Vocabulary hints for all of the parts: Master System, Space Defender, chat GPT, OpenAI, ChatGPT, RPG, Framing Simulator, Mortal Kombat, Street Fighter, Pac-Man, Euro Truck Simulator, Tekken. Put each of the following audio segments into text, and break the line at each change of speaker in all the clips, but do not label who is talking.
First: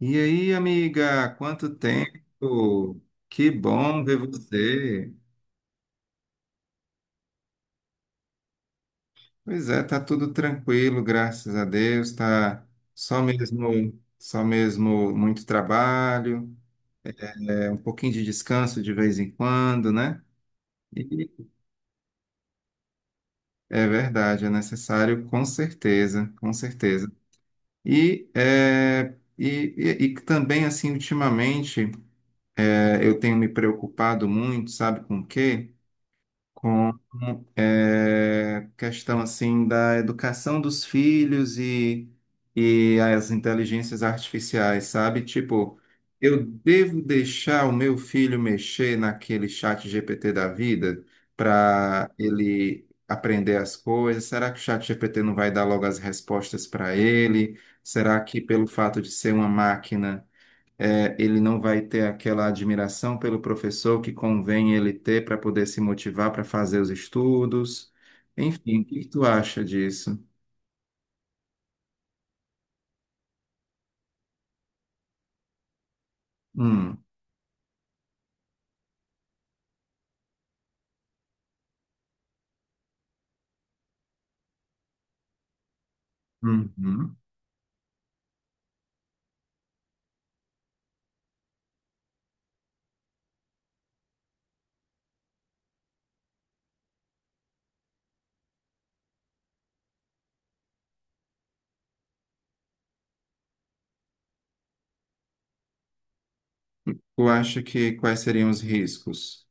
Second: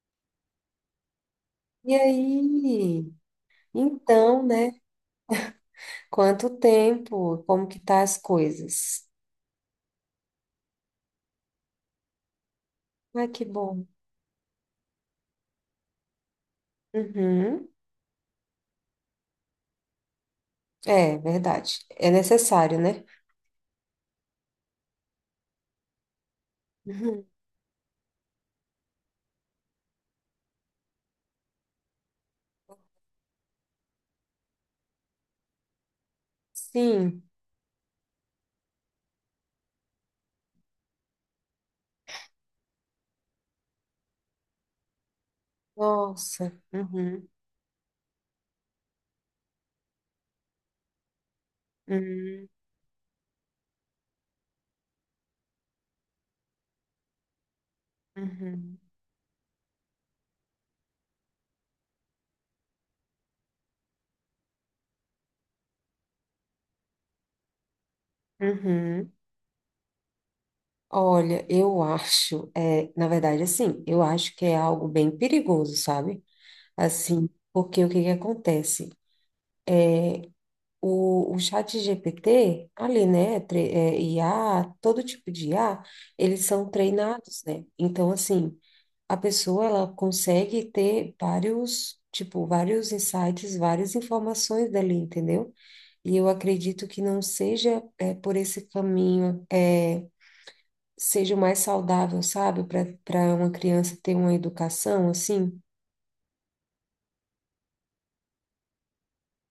E aí, amiga, quanto
E
tempo?
aí?
Que bom ver
Então, né?
você.
Quanto tempo? Como que tá as coisas?
Pois é, tá tudo tranquilo, graças a Deus. Tá só
Ai, que bom.
mesmo, só mesmo muito trabalho,
Uhum.
é um pouquinho de descanso de vez em quando, né? E
Verdade. É necessário, né?
é verdade, é necessário, com certeza, com certeza.
Uhum.
E é, e, e também assim, ultimamente, eu tenho me preocupado muito, sabe com o quê? Com
Sim.
questão assim da educação dos filhos e as inteligências artificiais, sabe? Tipo, eu
Nossa.
devo
Uhum.
deixar o meu filho mexer naquele chat GPT da vida para
Uhum.
ele aprender as coisas? Será que o chat GPT não vai dar logo as respostas para ele? Será que pelo
Uhum.
fato de ser uma máquina, ele não vai ter aquela admiração pelo professor que convém ele ter para poder se motivar para fazer os estudos. Enfim, o que que
Uhum.
tu acha disso?
Olha, eu acho, na verdade, assim, eu acho que é algo bem perigoso, sabe?
Hum.
Assim, porque o que que acontece? O chat GPT, ali, né, IA, todo tipo de IA, eles são
Uhum.
treinados, né? Então, assim, a pessoa, ela consegue ter vários, tipo, vários insights, várias informações dali, entendeu? E eu acredito que não seja, é, por esse caminho, é, seja o mais saudável, sabe, para uma criança ter uma educação, assim.
Tu acha que quais seriam os riscos?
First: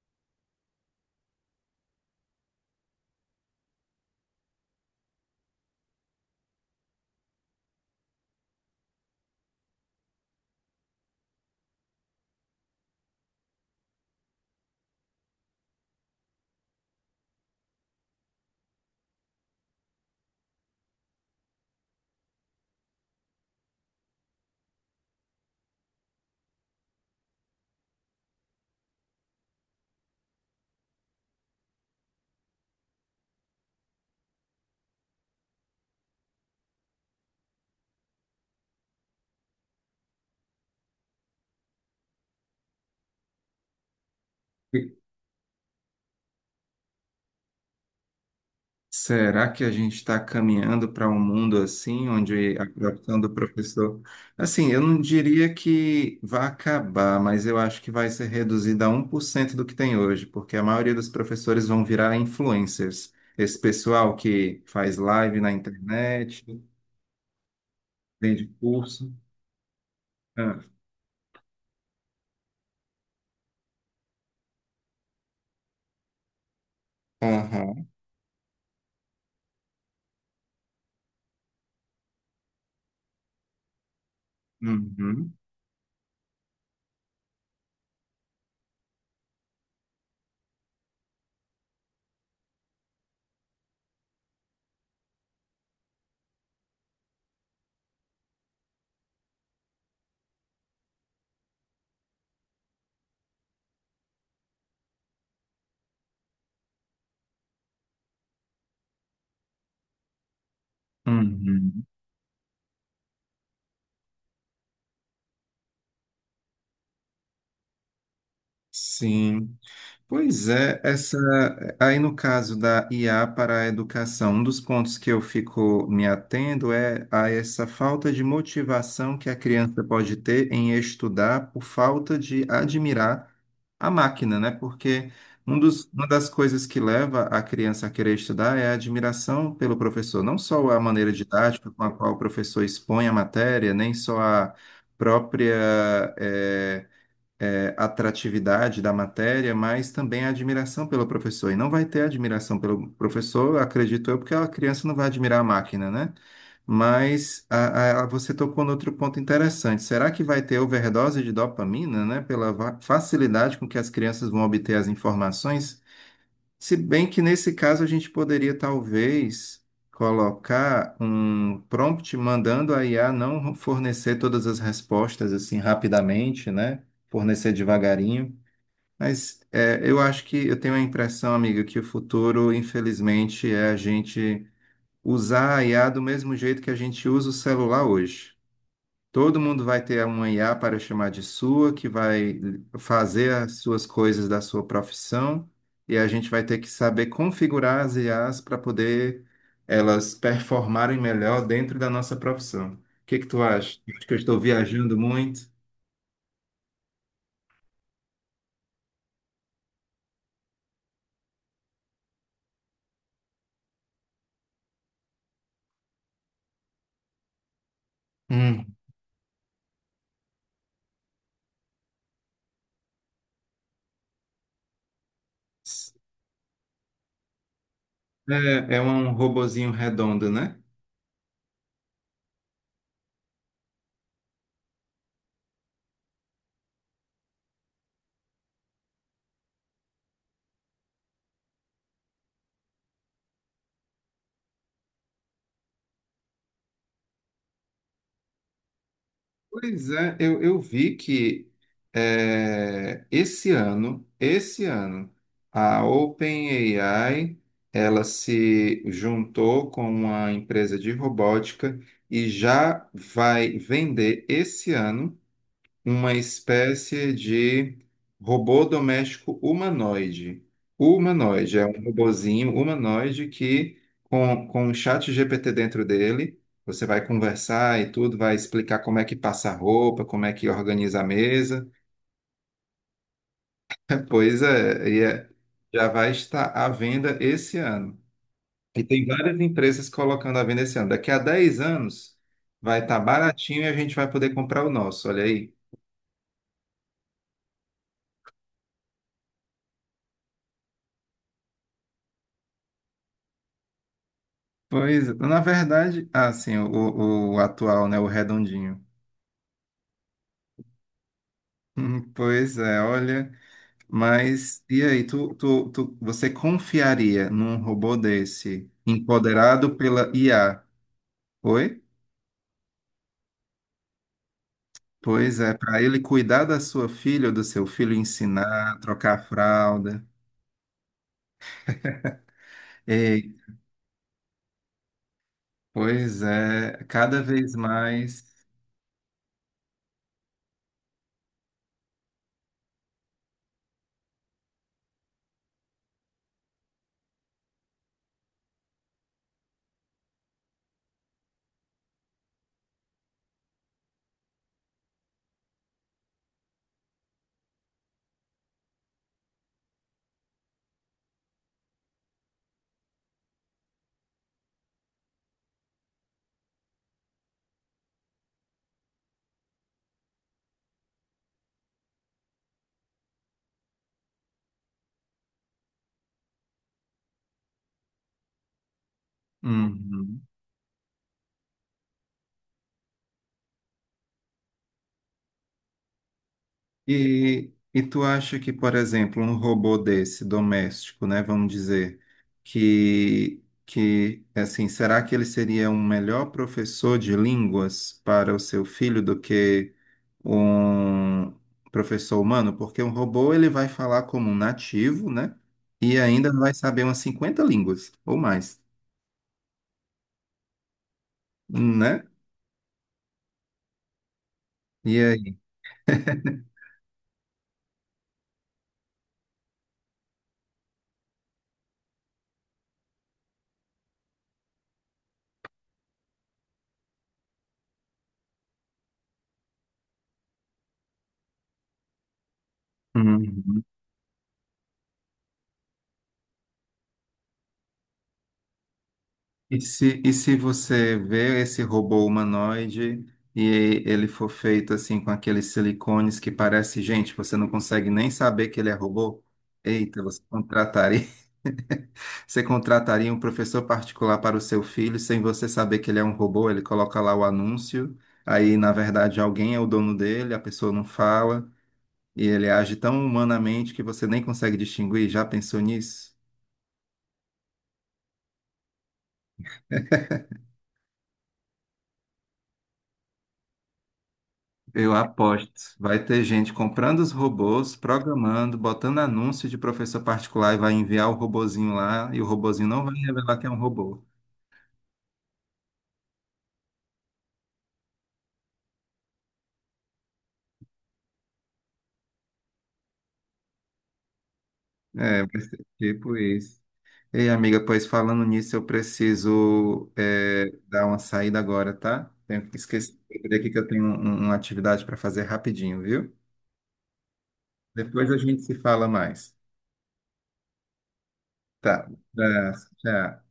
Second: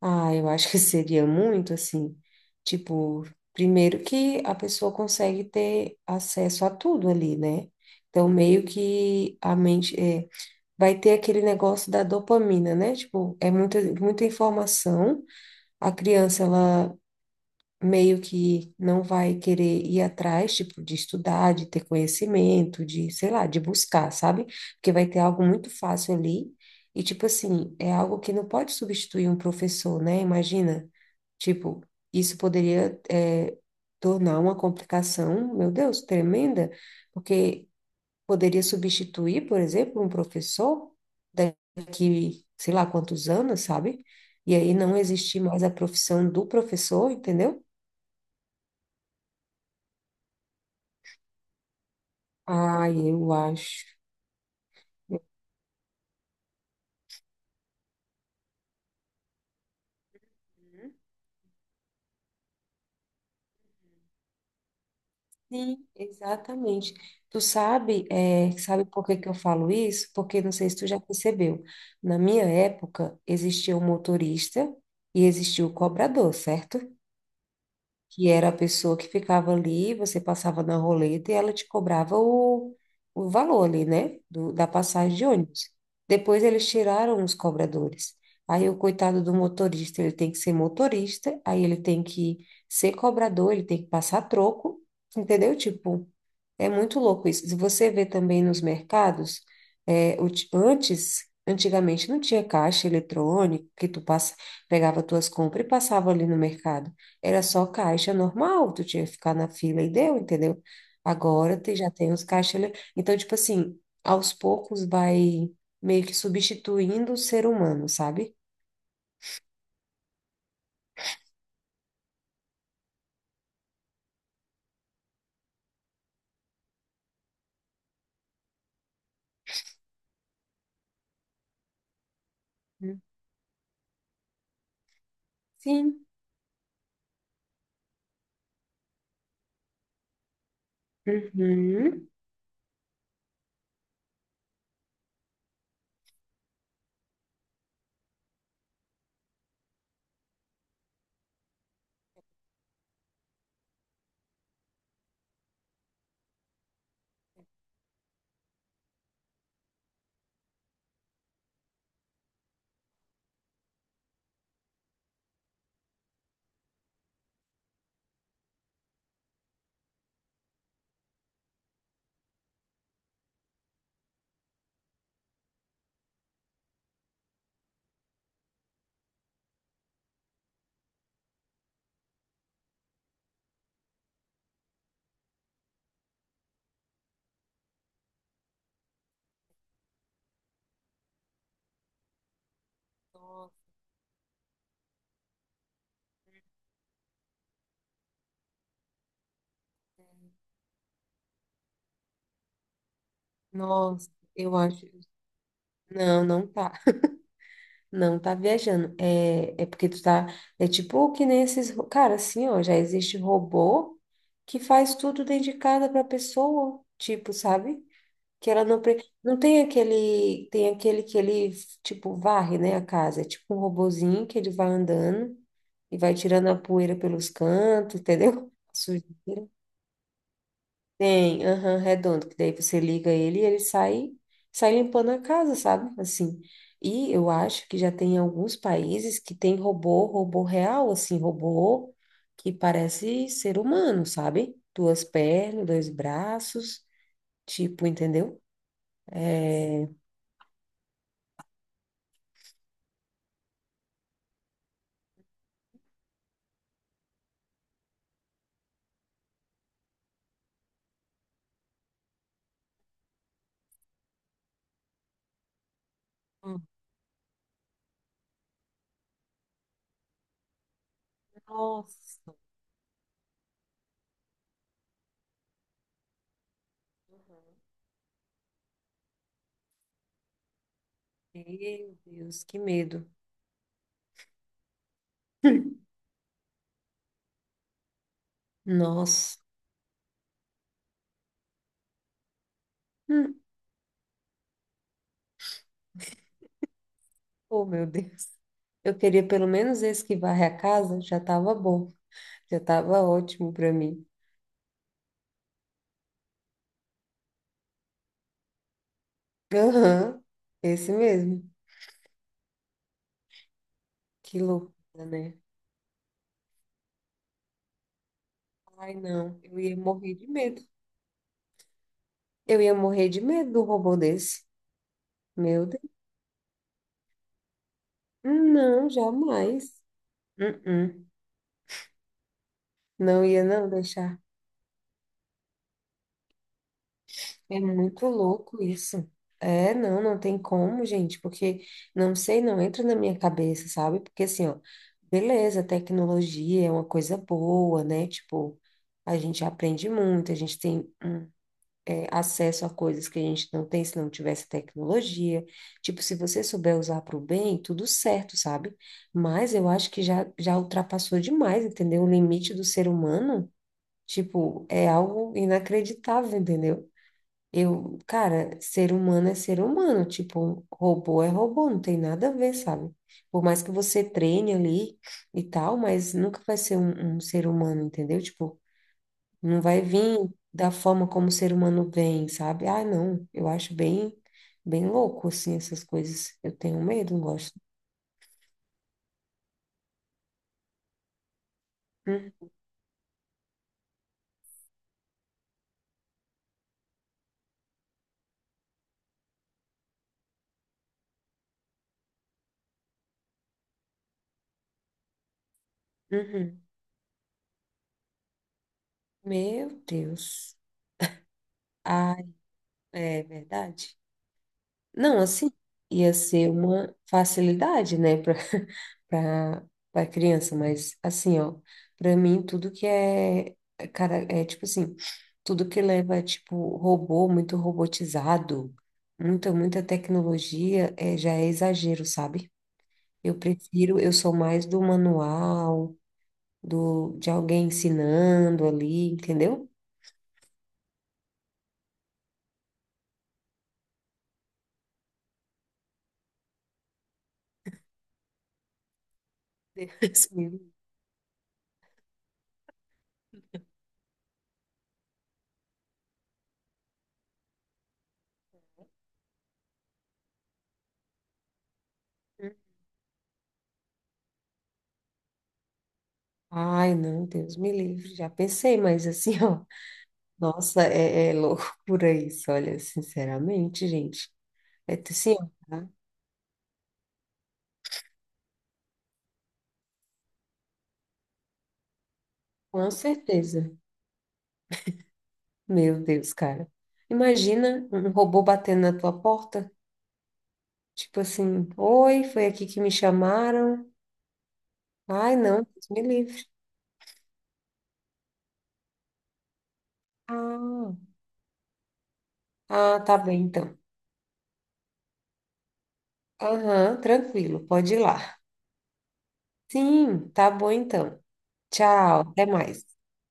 Ah, eu acho que seria muito assim, tipo, primeiro que a pessoa consegue ter acesso a tudo ali, né? Então, meio que a mente é, vai ter aquele negócio da dopamina, né? Tipo, é muita, muita informação. A criança, ela meio que não vai querer ir atrás, tipo, de estudar, de ter conhecimento, de, sei lá, de buscar, sabe? Porque vai ter algo muito fácil ali. E, tipo assim, é algo que não pode substituir um professor, né? Imagina, tipo, isso poderia, é, tornar uma complicação, meu Deus, tremenda, porque poderia substituir, por exemplo, um professor daqui, sei lá, quantos anos, sabe? E aí não existir mais a profissão do professor, entendeu?
Será que a gente está caminhando para um mundo assim, onde a
Ah,
profissão do
eu acho.
professor. Assim, eu não diria que vai acabar, mas eu acho que vai ser reduzida a 1% do que tem hoje, porque a
Uhum.
maioria dos professores vão virar influencers. Esse pessoal que faz live na
Sim,
internet,
exatamente. Tu sabe,
vende
é, sabe por
curso.
que que eu falo isso? Porque não
Ah.
sei se tu já percebeu. Na minha época, existia o motorista e existia o cobrador, certo?
Aham.
Que era a pessoa que ficava ali, você passava na roleta e ela te cobrava o valor ali, né? Da passagem de
Uhum.
ônibus. Depois eles tiraram os cobradores. Aí o coitado do motorista, ele tem que ser motorista, aí ele tem que ser cobrador, ele tem que passar troco, entendeu? Tipo, é muito louco isso. Se você vê também nos mercados, o antes, antigamente não tinha caixa eletrônico que tu passa, pegava tuas compras e passava ali no mercado. Era só caixa normal, tu tinha que ficar na fila e deu, entendeu? Agora te
Uhum.
já tem os caixas. Então, tipo assim, aos poucos vai meio que substituindo o ser humano, sabe?
Sim. Pois é, essa aí no caso da IA para a educação, um dos pontos que eu fico me atendo é a essa falta de motivação que a criança pode ter em estudar por falta de
Hum.
admirar a máquina, né? Porque
Sim.
uma das coisas que leva a criança a querer estudar é a admiração pelo professor, não só a maneira didática com a
Uhum.
qual o professor expõe a matéria, nem só a própria, eh, atratividade da matéria, mas também a admiração pelo professor. E não vai ter admiração pelo professor, acredito eu, porque a criança não vai admirar a máquina, né? Mas você tocou no outro ponto interessante. Será que vai ter overdose de dopamina, né? Pela facilidade com que as crianças vão obter as informações? Se bem que nesse caso a gente poderia talvez colocar um prompt mandando a IA não fornecer todas as respostas assim rapidamente, né? Fornecer devagarinho. Mas eu acho que eu tenho a impressão, amiga, que o futuro, infelizmente, é a gente usar a IA do mesmo jeito que a gente usa o celular hoje. Todo mundo vai ter uma IA para chamar de sua, que vai fazer as suas coisas da sua profissão, e a gente vai ter que saber configurar as IAs para poder elas performarem melhor dentro da nossa profissão. O que que tu acha? Acho
Nossa,
que eu estou
eu acho.
viajando muito.
Não, não tá. Não tá viajando. É, é porque tu tá. É tipo que nem esses. Cara, assim, ó, já existe robô que faz tudo dentro de casa pra pessoa, tipo, sabe? Que ela
Hum.
não. Não tem aquele. Tem aquele que ele, tipo, varre, né, a casa. É tipo um robozinho que ele vai andando e vai tirando a poeira pelos cantos, entendeu?
É, é um
Sujeira.
robozinho redondo, né?
Tem, aham, redondo, que daí você liga ele e ele sai, sai limpando a casa, sabe? Assim. E eu acho que já tem alguns países que tem robô, robô real, assim, robô que parece ser humano, sabe? Duas pernas, dois braços, tipo, entendeu? É...
Pois é, eu vi que esse ano, a OpenAI, ela se juntou com uma empresa de robótica e já vai vender esse ano uma
Hum.
espécie de robô doméstico humanoide. Humanoide, é um
Nossa,
robozinho humanoide que, com um chat GPT dentro dele, você vai conversar e tudo, vai explicar como é que passa a roupa, como é que organiza a mesa.
meu Deus, que medo.
É, pois é, já vai estar à venda esse ano. E tem várias
Nossa.
empresas colocando à venda esse ano. Daqui a 10 anos vai estar
Hum.
baratinho e a gente vai poder comprar o nosso, olha aí.
Oh, meu Deus. Eu queria pelo menos esse que varre a casa, já tava bom, já tava ótimo para mim.
Pois, na verdade, ah, sim, o atual, né, o redondinho.
Aham, esse mesmo.
Pois é, olha,
Que
mas e aí,
loucura, né?
você confiaria num robô desse,
Ai, não, eu
empoderado
ia
pela
morrer de
IA?
medo.
Oi?
Eu ia morrer de medo do robô desse.
Pois é,
Meu
para
Deus.
ele cuidar da sua filha ou do seu filho, ensinar,
Não,
trocar a
jamais.
fralda.
Uh-uh. Não
Ei,
ia não deixar.
pois é, cada vez
É muito
mais.
louco isso. É, não, não tem como, gente, porque não sei, não entra na minha cabeça, sabe? Porque assim, ó, beleza, tecnologia é uma coisa boa, né? Tipo, a gente aprende muito, a gente tem um acesso a coisas que a gente não tem se não tivesse tecnologia. Tipo, se você souber usar para o bem, tudo certo, sabe? Mas eu acho que já ultrapassou demais, entendeu? O limite do ser humano, tipo, é algo inacreditável, entendeu? Eu, cara, ser humano é ser humano, tipo, robô é robô, não tem nada a ver, sabe? Por mais que você treine ali e tal, mas nunca vai ser um ser humano, entendeu? Tipo, não vai vir
Uhum.
da forma como o ser humano vem, sabe? Ah, não, eu acho bem, bem louco, assim, essas coisas. Eu tenho medo, não
E,
gosto.
e tu acha que, por exemplo, um robô desse doméstico, né, vamos dizer,
Hum,
que assim, será que ele seria um melhor professor de línguas para o seu filho do que um professor humano? Porque um robô ele vai falar como um nativo, né? E ainda vai
uhum.
saber umas 50 línguas ou mais,
Meu Deus.
né?
Ah, é verdade.
E
Não,
aí?
assim, ia ser uma facilidade, né, para para criança, mas assim, ó, para mim tudo que é, é, cara, é tipo assim, tudo que leva tipo robô, muito robotizado, muita tecnologia, é, já é exagero, sabe? Eu
Uhum.
prefiro, eu sou mais do manual, do de alguém ensinando ali,
E
entendeu?
se, e se você vê esse robô humanoide e ele for feito assim com aqueles silicones que parece gente, você não consegue nem saber que ele é robô? Eita, você
Deus me livre.
contrataria, você contrataria um professor particular para o seu filho sem você saber que ele é um robô? Ele coloca lá o anúncio, aí na verdade alguém é o dono dele, a pessoa não fala e ele age tão humanamente que você nem consegue distinguir. Já pensou nisso?
Ai, não, Deus me livre. Já pensei, mas assim, ó, nossa, é, é loucura isso, olha, sinceramente, gente.
Eu
Sim,
aposto.
tá?
Vai ter gente comprando os robôs, programando, botando anúncio de professor particular e vai enviar o robozinho lá e o robozinho não
Com
vai revelar que é um
certeza.
robô.
Meu Deus, cara. Imagina um robô batendo na tua porta, tipo assim, oi, foi aqui que me chamaram.
É,
Ai,
vai
não,
ser
Deus me
tipo
livre.
isso. Ei, amiga, pois falando nisso, eu preciso dar
Ah,
uma saída agora, tá? Tenho que esquecer
ah, tá bem
aqui que eu
então.
tenho uma atividade para fazer rapidinho, viu?
Aham, tranquilo, pode ir
Depois a
lá.
gente se fala mais.
Sim, tá bom então.
Tá.
Tchau, até
Abraço,
mais.
tchau.